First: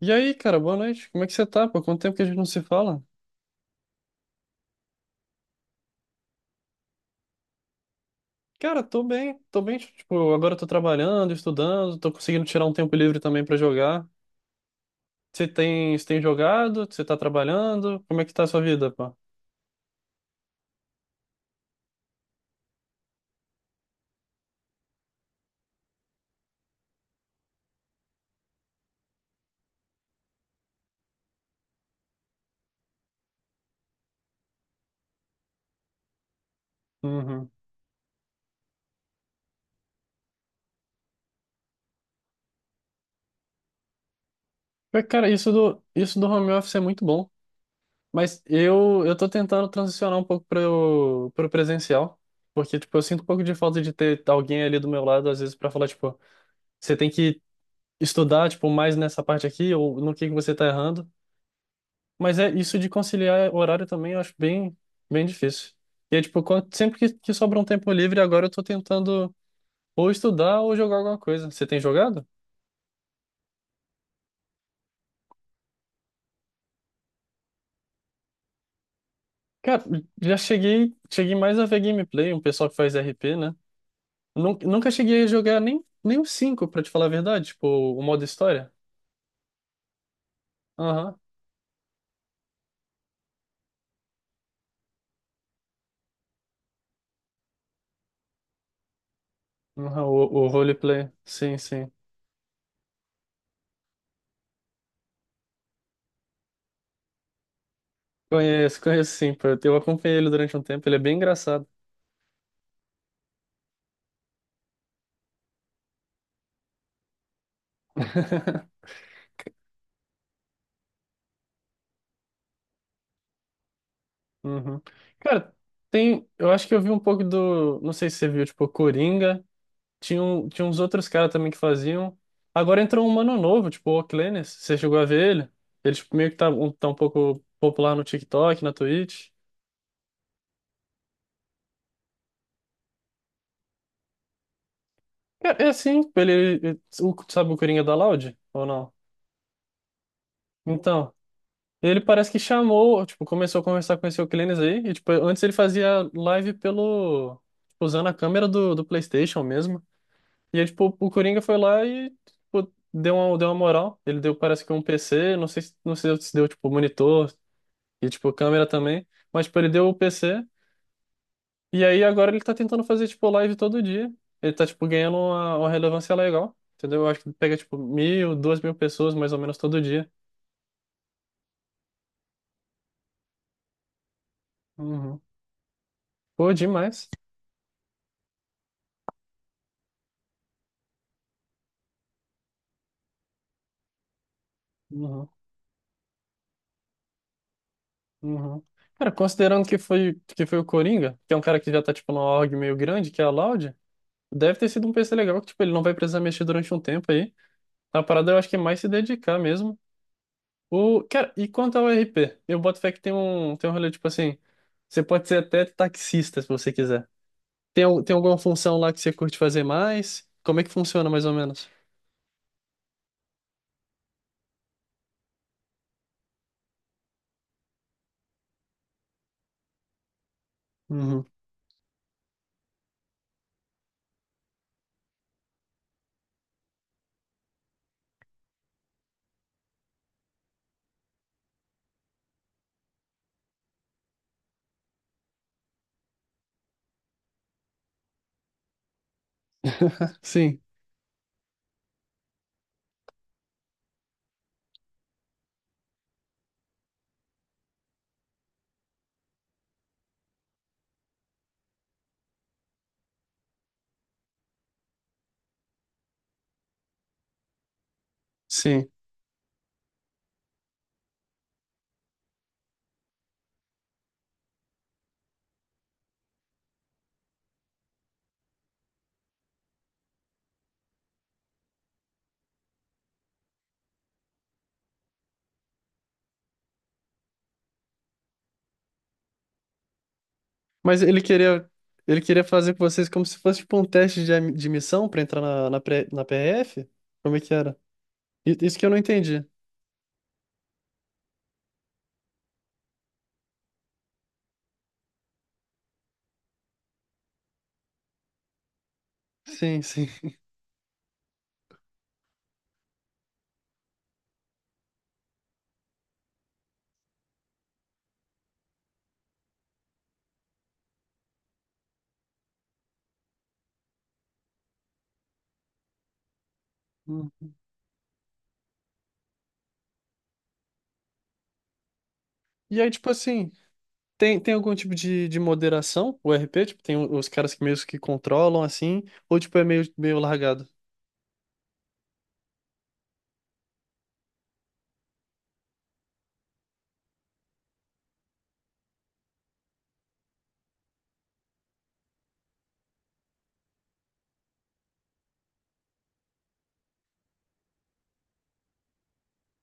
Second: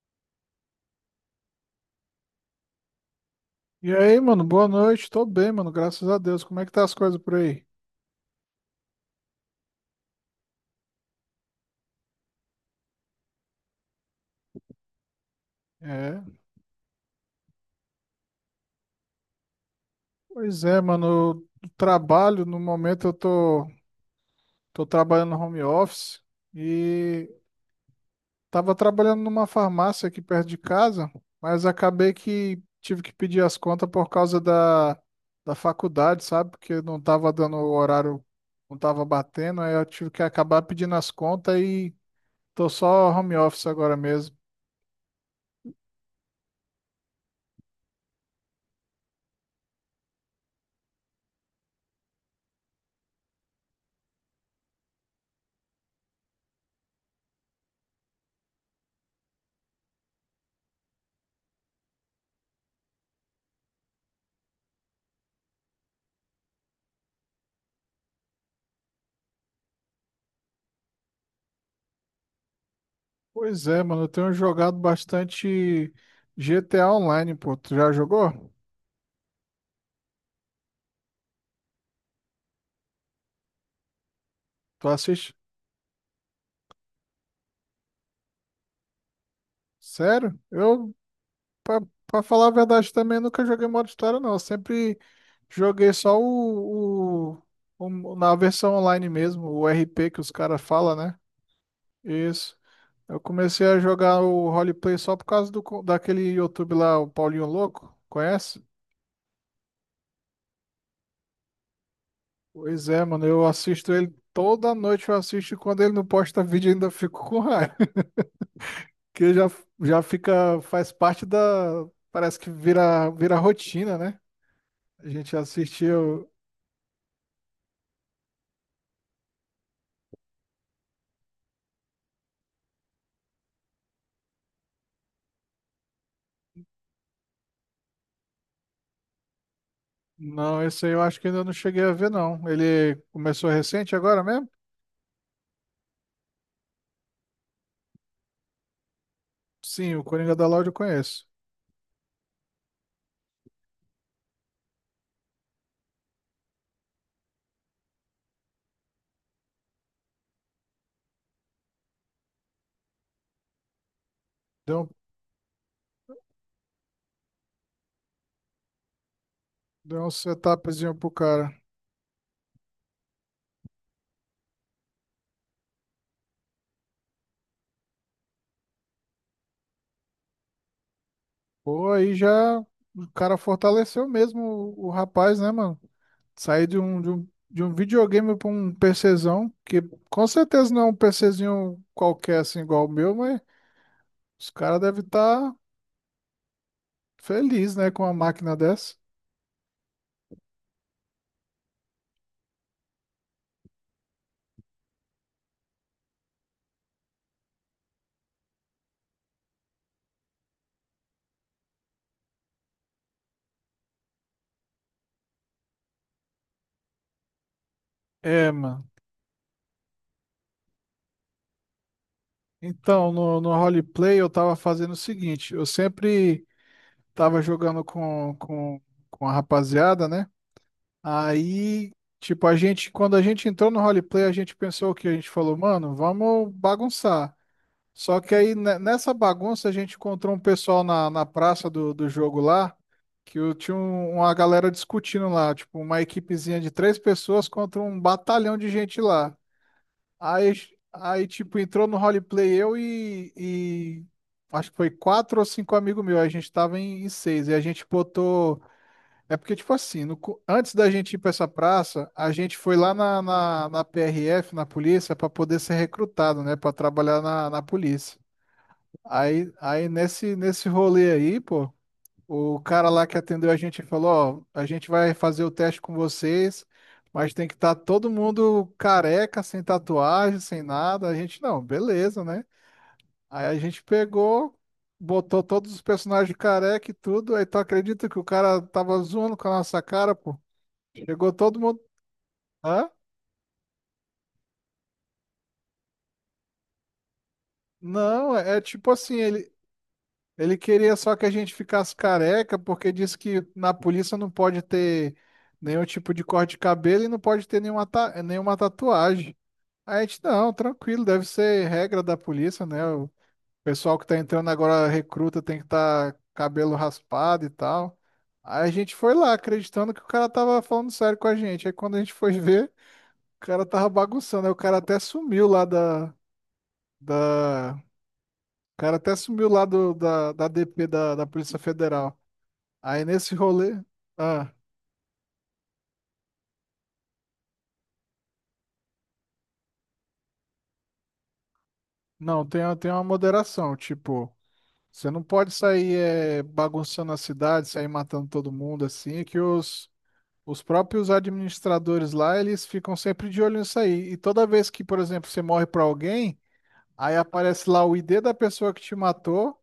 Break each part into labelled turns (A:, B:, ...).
A: E aí, cara, boa noite. Como é que você tá? Pô, quanto tempo que a gente não se fala?
B: E aí, mano, boa noite. Tô bem, mano, graças a Deus. Como é que tá as coisas por aí?
A: Cara, tô bem, tipo, agora eu tô trabalhando, estudando, tô conseguindo tirar um tempo livre também pra jogar. Você tem
B: É,
A: jogado? Você tá trabalhando? Como é que tá a sua vida, pô?
B: pois é, mano, eu trabalho, no momento tô trabalhando no home office e tava trabalhando numa farmácia aqui perto de casa, mas acabei que tive que pedir as contas por causa da faculdade, sabe? Porque não tava
A: Uhum.
B: dando o horário, não tava batendo, aí eu tive que acabar pedindo as contas e tô só home office agora mesmo.
A: Mas, cara, isso do home office é muito bom, mas eu tô tentando transicionar um pouco para o presencial, porque, tipo, eu sinto um pouco de falta de ter alguém ali do meu lado, às vezes, para falar, tipo, você tem que estudar, tipo, mais nessa parte aqui, ou no que você tá errando. Mas é isso de conciliar horário também, eu acho bem, bem difícil. E é tipo, sempre que sobra um tempo livre, agora eu tô tentando ou estudar ou jogar alguma coisa. Você tem jogado?
B: Pois é, mano, eu tenho jogado bastante GTA Online, pô. Tu já jogou?
A: Cara, já cheguei, cheguei mais a ver gameplay, um pessoal que faz RP, né?
B: Tu
A: Nunca cheguei a
B: assiste?
A: jogar nem o 5 pra te falar a verdade, tipo, o modo história.
B: Sério?
A: Aham,
B: Pra, pra falar a verdade, também nunca joguei modo história, não. Eu sempre joguei só na versão online mesmo, o
A: aham,
B: RP que
A: o,
B: os
A: o
B: caras falam,
A: roleplay,
B: né?
A: sim, sim.
B: Isso. Eu comecei a jogar o roleplay só por causa daquele YouTube lá, o Paulinho Louco. Conhece?
A: Conheço, conheço sim, pô. Eu acompanhei ele durante um tempo, ele é bem engraçado.
B: Pois é, mano, eu assisto ele toda noite, eu assisto e quando ele não posta vídeo, ainda fico com raiva. que já, já fica, faz parte parece que vira rotina, né?
A: Uhum.
B: A gente
A: Cara, tem.
B: assistiu.
A: Eu acho que eu vi um pouco do. Não sei se você viu, tipo, Coringa. Tinha, tinha uns outros caras também que faziam. Agora entrou um mano novo, tipo, o Oclenes. Você chegou a ver ele? Ele, tipo, meio que tá um pouco popular no TikTok, na Twitch.
B: Não, esse aí eu acho que ainda não cheguei a ver, não. Ele começou recente agora mesmo?
A: Cara, é assim, tipo, ele. Sabe o Coringa da Loud? Ou não?
B: Sim, o Coringa da Loud eu
A: Então,
B: conheço.
A: ele parece que chamou, tipo, começou a conversar com esse Oclenes aí. E, tipo, antes ele fazia live pelo. Tipo, usando a câmera do PlayStation mesmo. E aí, tipo, o Coringa foi lá e tipo, deu uma moral. Ele deu, parece que um
B: Deu, um-
A: PC, não sei, não sei se deu, tipo, monitor e, tipo, câmera também. Mas, tipo, ele deu o
B: deu um
A: PC.
B: setupzinho pro cara.
A: E aí, agora ele tá tentando fazer, tipo, live todo dia. Ele tá, tipo, ganhando uma relevância legal. Entendeu? Eu acho que pega, tipo, 1.000, 2.000 pessoas, mais ou menos, todo dia.
B: Pô, aí já o cara fortaleceu mesmo o
A: Uhum,
B: rapaz, né, mano?
A: pô,
B: Saí
A: demais.
B: de um videogame para um PCzão, que com certeza não é um PCzinho qualquer assim igual o meu, mas os caras devem
A: Uhum,
B: estar tá felizes, né, com uma máquina
A: uhum.
B: dessa.
A: Cara, considerando que foi o Coringa, que é um cara que já tá, tipo, numa org meio grande, que é a Loud, deve ter sido um PC legal, que, tipo, ele não vai precisar mexer durante um tempo aí. A parada eu acho que é mais se dedicar mesmo. O, cara, e quanto ao RP? Eu boto fé que tem um rolê tipo assim. Você pode ser até taxista se você quiser. Tem, tem alguma
B: É,
A: função
B: mano.
A: lá que você curte fazer mais? Como é que funciona mais ou menos?
B: Então, no roleplay eu tava fazendo o seguinte, eu sempre tava jogando com a rapaziada, né?
A: Uhum.
B: Aí, tipo, a gente, quando a gente entrou no roleplay, a gente pensou o que? A gente falou, mano, vamos bagunçar. Só que aí, nessa bagunça, a gente encontrou um pessoal na praça do jogo lá, que eu tinha uma galera discutindo lá, tipo, uma equipezinha de três pessoas contra um batalhão de gente lá. Aí,
A: Sim,
B: tipo, entrou no roleplay e acho que foi quatro ou cinco amigos meus. A gente tava em seis. E a gente botou. É porque, tipo assim, no co- antes da gente ir pra essa praça, a gente foi lá na PRF, na polícia, pra poder ser recrutado, né? Pra trabalhar na polícia.
A: sim.
B: Aí nesse rolê aí, pô. O cara lá que atendeu a gente falou, ó, a gente vai fazer o teste com vocês, mas tem que estar todo mundo careca, sem tatuagem, sem nada. A gente, não, beleza, né? Aí a gente pegou, botou todos os personagens careca e tudo. Aí tu acredita que o cara tava zoando com a nossa cara, pô?
A: Mas
B: Chegou todo mundo.
A: ele queria fazer com
B: Hã?
A: vocês como se fosse tipo um teste de, de missão pra entrar na, na, na PRF? Como é que era?
B: Não, é
A: Isso que eu
B: tipo
A: não
B: assim,
A: entendi.
B: ele queria só que a gente ficasse careca, porque disse que na polícia não pode ter nenhum tipo de corte de cabelo e não pode ter nenhuma tatuagem.
A: Sim,
B: Aí a
A: sim.
B: gente, não, tranquilo, deve ser regra da polícia, né? O pessoal que tá entrando agora, recruta, tem que estar cabelo raspado e tal. Aí a gente foi lá, acreditando que o cara tava falando sério com a gente. Aí quando a gente foi ver, o cara tava bagunçando. Aí o cara até sumiu lá da,
A: Hum.
B: da... O cara até sumiu lá da DP da Polícia Federal.
A: E aí,
B: Aí
A: tipo
B: nesse
A: assim.
B: rolê,
A: Tem,
B: ah,
A: tem algum tipo de moderação, o RP? Tipo, tem os caras que meio que controlam assim, ou tipo é meio, meio largado?
B: não, tem, tem uma moderação, tipo, você não pode sair bagunçando a cidade, sair matando todo mundo assim, que os próprios administradores lá, eles ficam sempre de olho nisso aí. E toda vez que, por exemplo, você morre pra alguém, aí aparece lá o ID da pessoa que te matou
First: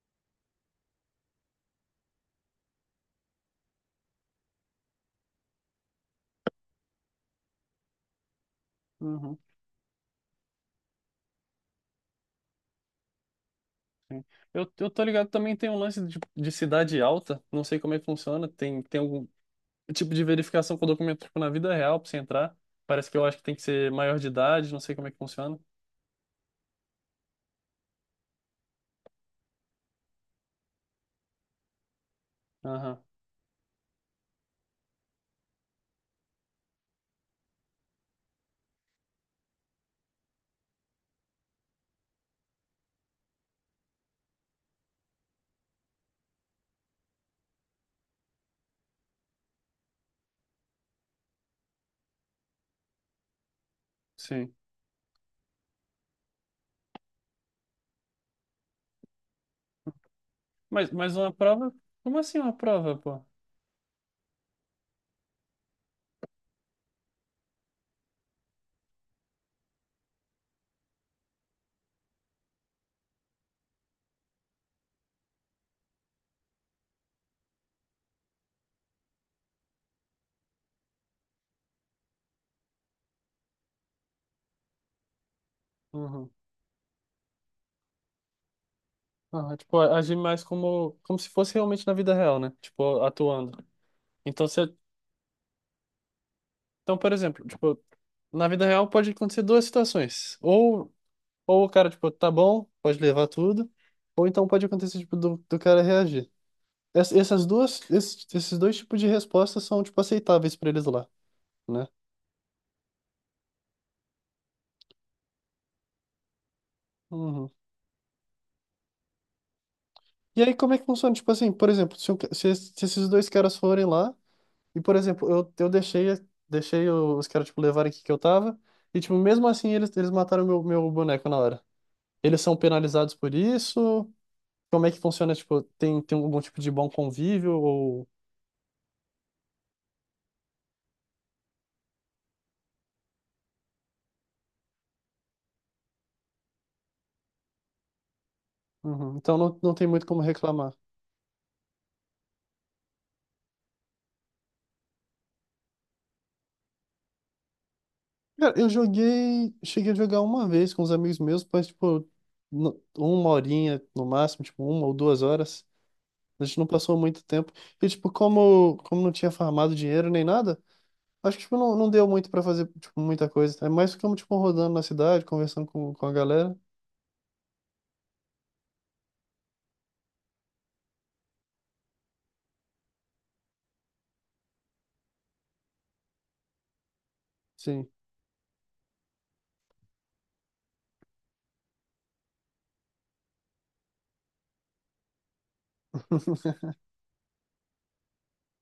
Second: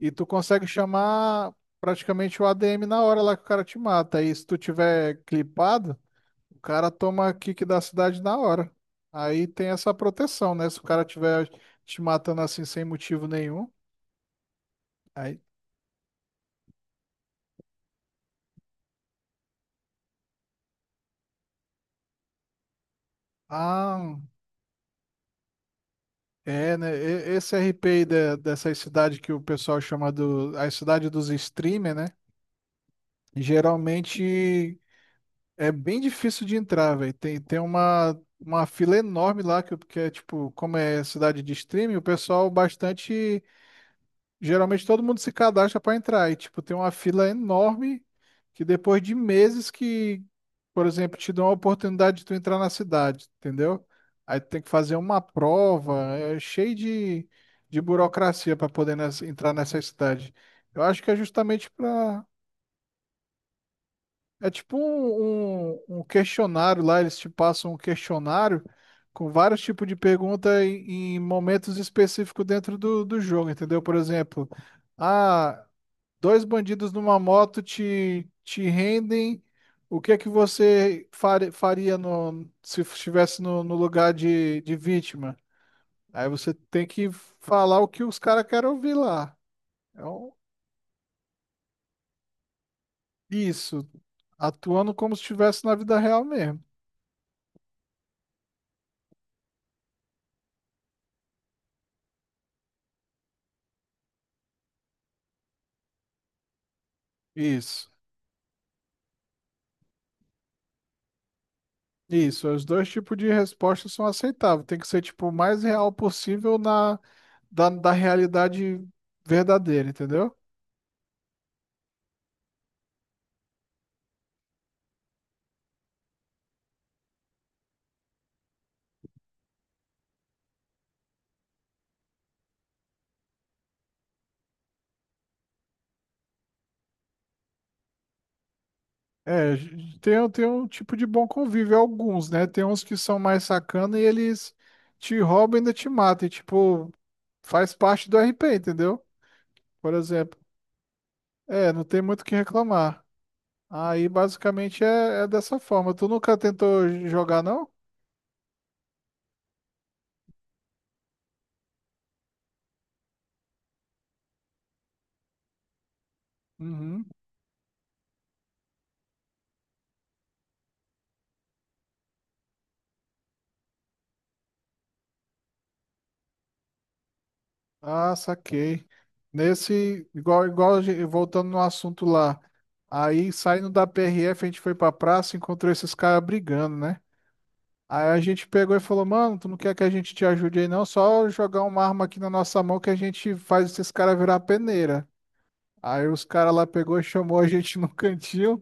B: e tu consegue chamar praticamente o ADM na hora lá que o cara te mata. E se tu tiver clipado, o cara toma kick da cidade na hora.
A: Uhum,
B: Aí tem essa proteção, né? Se o cara tiver te matando assim sem motivo nenhum,
A: sim. Eu tô ligado,
B: aí.
A: também tem um lance de cidade alta, não sei como é que funciona, tem, tem algum tipo de verificação com o documento tipo, na vida real pra você entrar. Parece que eu acho que tem que ser
B: Ah,
A: maior de idade, não sei como é que funciona.
B: é, né? Esse RP aí dessa cidade que o pessoal chama do, a cidade dos streamer, né?
A: Aham,
B: Geralmente é bem difícil de entrar, velho. Tem uma fila enorme lá, que é tipo, como é cidade de streaming, o pessoal bastante. Geralmente todo mundo se cadastra para entrar e tipo tem uma fila enorme que depois de meses que, por exemplo, te dão a oportunidade de tu entrar na cidade, entendeu? Aí tu
A: sim.
B: tem que fazer uma prova, é cheio de burocracia para poder entrar nessa cidade. Eu acho que
A: Mas
B: é
A: uma
B: justamente
A: prova? Como
B: para
A: assim uma prova, pô?
B: é tipo um questionário lá, eles te passam um questionário com vários tipos de pergunta em momentos específicos dentro do jogo, entendeu? Por exemplo, ah, dois bandidos numa moto te rendem. O que é que você faria se estivesse no lugar de vítima? Aí
A: Uhum.
B: você tem que falar o que os caras querem ouvir lá.
A: Aham, tipo,
B: É
A: agir
B: um-
A: mais como, como se fosse realmente na vida real, né? Tipo, atuando.
B: isso,
A: Então, você.
B: atuando como se estivesse na vida real mesmo.
A: Então, por exemplo, tipo, na vida real pode acontecer duas situações. Ou o cara, tipo, tá bom, pode levar tudo, ou então pode acontecer, tipo, do, do cara reagir. Essas duas,
B: Isso,
A: esses, esses dois tipos de respostas são, tipo, aceitáveis pra eles lá, né?
B: isso. Os dois tipos de resposta são aceitáveis. Tem que ser tipo o mais real possível na
A: Uhum.
B: da realidade verdadeira, entendeu?
A: E aí, como é que funciona? Tipo assim, por exemplo, se, se, se esses dois caras forem lá, e, por exemplo, eu deixei, deixei os caras, tipo, levarem o que que eu tava, e, tipo, mesmo assim, eles mataram meu, meu boneco na hora. Eles são penalizados por isso? Como é que funciona? Tipo, tem, tem algum tipo de bom convívio ou...
B: É, tem, tem um tipo de bom convívio, alguns, né? Tem uns que são mais sacana e eles te roubam e ainda te matam. E, tipo, faz parte do RP, entendeu?
A: Uhum. Então não, não tem
B: Por
A: muito como
B: exemplo.
A: reclamar.
B: É, não tem muito o que reclamar. Aí, basicamente, é dessa forma. Tu nunca tentou jogar, não?
A: Cara, eu joguei... Cheguei a jogar uma vez com os amigos meus, mas, tipo, uma horinha no máximo, tipo, 1 ou 2 horas. A gente não passou
B: Uhum.
A: muito tempo. E, tipo, como, como não tinha farmado dinheiro nem nada, acho que, tipo, não, não deu muito pra fazer, tipo, muita coisa. É mais ficamos, tipo, rodando na cidade, conversando com a galera.
B: Ah, saquei. Nesse, voltando no assunto lá. Aí, saindo da PRF, a gente foi pra praça e encontrou esses caras brigando, né?
A: Sim.
B: Aí a gente pegou e falou, mano, tu não quer que a gente te ajude aí não? Só jogar uma arma aqui na nossa mão que a gente faz esses caras virar peneira. Aí os caras lá pegou e chamou a gente no cantinho.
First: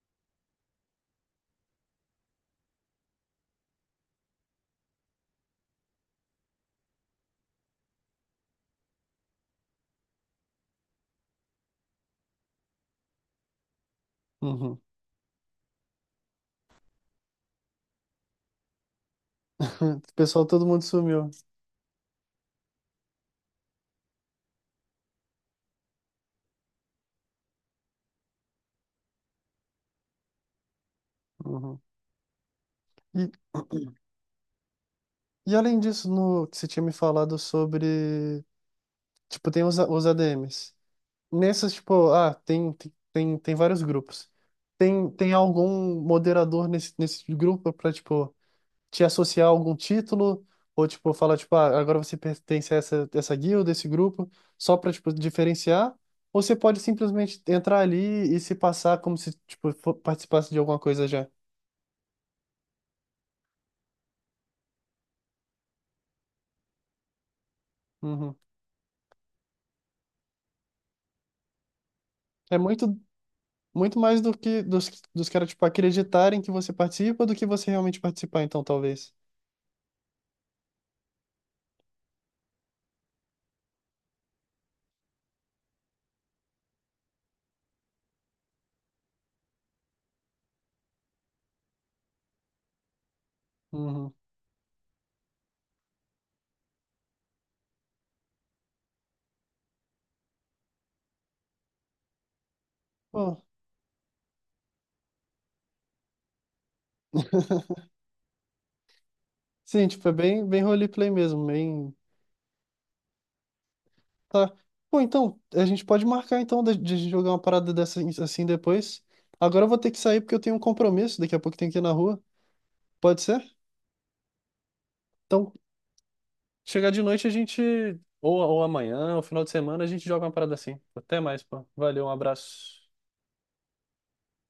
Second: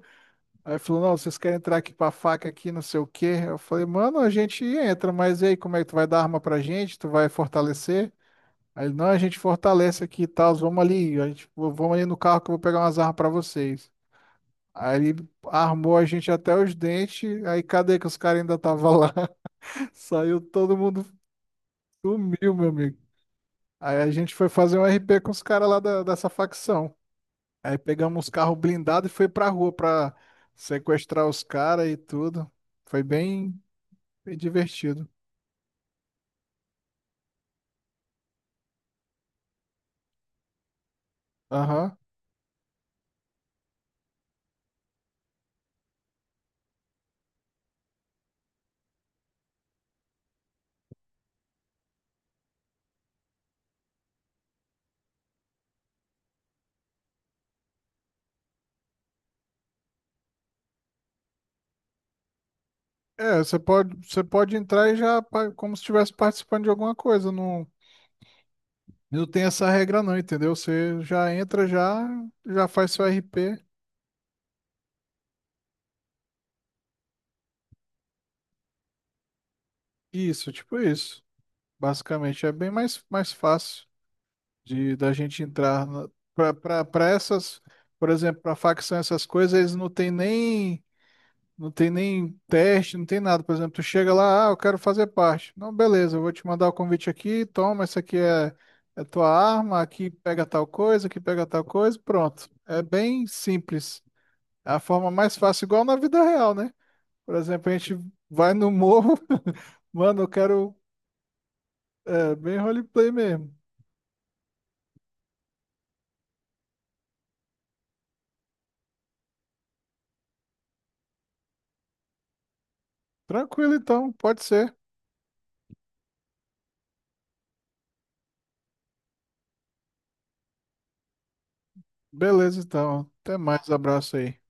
B: Aí falou, não, vocês querem entrar aqui pra faca aqui, não sei o quê. Eu falei, mano, a gente entra, mas e aí, como é que tu vai dar arma pra gente? Tu vai fortalecer? Aí ele, não, a gente fortalece aqui e tal, vamos ali, a gente, vamos ali no carro que eu vou pegar umas armas pra vocês.
A: Uhum.
B: Aí ele armou a gente até os dentes, aí cadê que os caras ainda estavam lá?
A: O
B: Saiu
A: pessoal, todo
B: todo
A: mundo
B: mundo.
A: sumiu.
B: Sumiu, meu amigo. Aí a gente foi fazer um RP com os caras lá dessa facção. Aí pegamos os carros blindados e foi pra rua pra sequestrar os
A: Uhum.
B: caras e tudo. Foi bem,
A: E...
B: bem divertido.
A: E além disso, no que você tinha me falado sobre, tipo, tem os ADMs. Nessas,
B: Aham.
A: tipo, ah, tem, tem, tem vários grupos. Tem, tem algum moderador nesse, nesse grupo pra, tipo, te associar a algum título? Ou, tipo, falar, tipo, ah, agora você pertence a essa, essa guilda, esse grupo, só pra, tipo, diferenciar? Ou você pode simplesmente entrar ali e se passar como se, tipo, participasse de alguma coisa já?
B: É, você pode entrar e já como se estivesse participando de alguma coisa. Não,
A: Uhum.
B: não tem essa regra não, entendeu? Você já entra, já,
A: É
B: já faz
A: muito.
B: seu RP.
A: Muito mais do que dos, dos caras, tipo, acreditarem que você participa do que você realmente participar, então, talvez.
B: Isso, tipo isso. Basicamente é bem mais fácil de da gente entrar para essas, por exemplo, para facção essas coisas, eles não tem nem teste, não tem nada. Por exemplo, tu
A: Uhum.
B: chega lá, ah, eu quero fazer parte. Não, beleza, eu vou te mandar o convite aqui, toma, essa aqui é tua arma, aqui pega tal coisa, aqui pega tal coisa, pronto. É bem
A: Pô,
B: simples. É a forma mais fácil, igual na vida real, né? Por exemplo, a gente vai no morro,
A: sim, tipo, é
B: mano, eu
A: bem, bem
B: quero
A: roleplay mesmo, bem...
B: é, bem roleplay mesmo.
A: Tá. Pô, então, a gente pode marcar, então, de jogar uma parada dessa assim depois. Agora eu vou ter que sair porque eu tenho um compromisso, daqui a pouco tenho que ir na rua. Pode ser?
B: Tranquilo, então, pode ser.
A: Então, chegar de noite a gente. Ou amanhã, ou final de semana, a gente joga uma parada assim. Até mais, pô. Valeu, um
B: Beleza,
A: abraço.
B: então. Até mais. Abraço aí.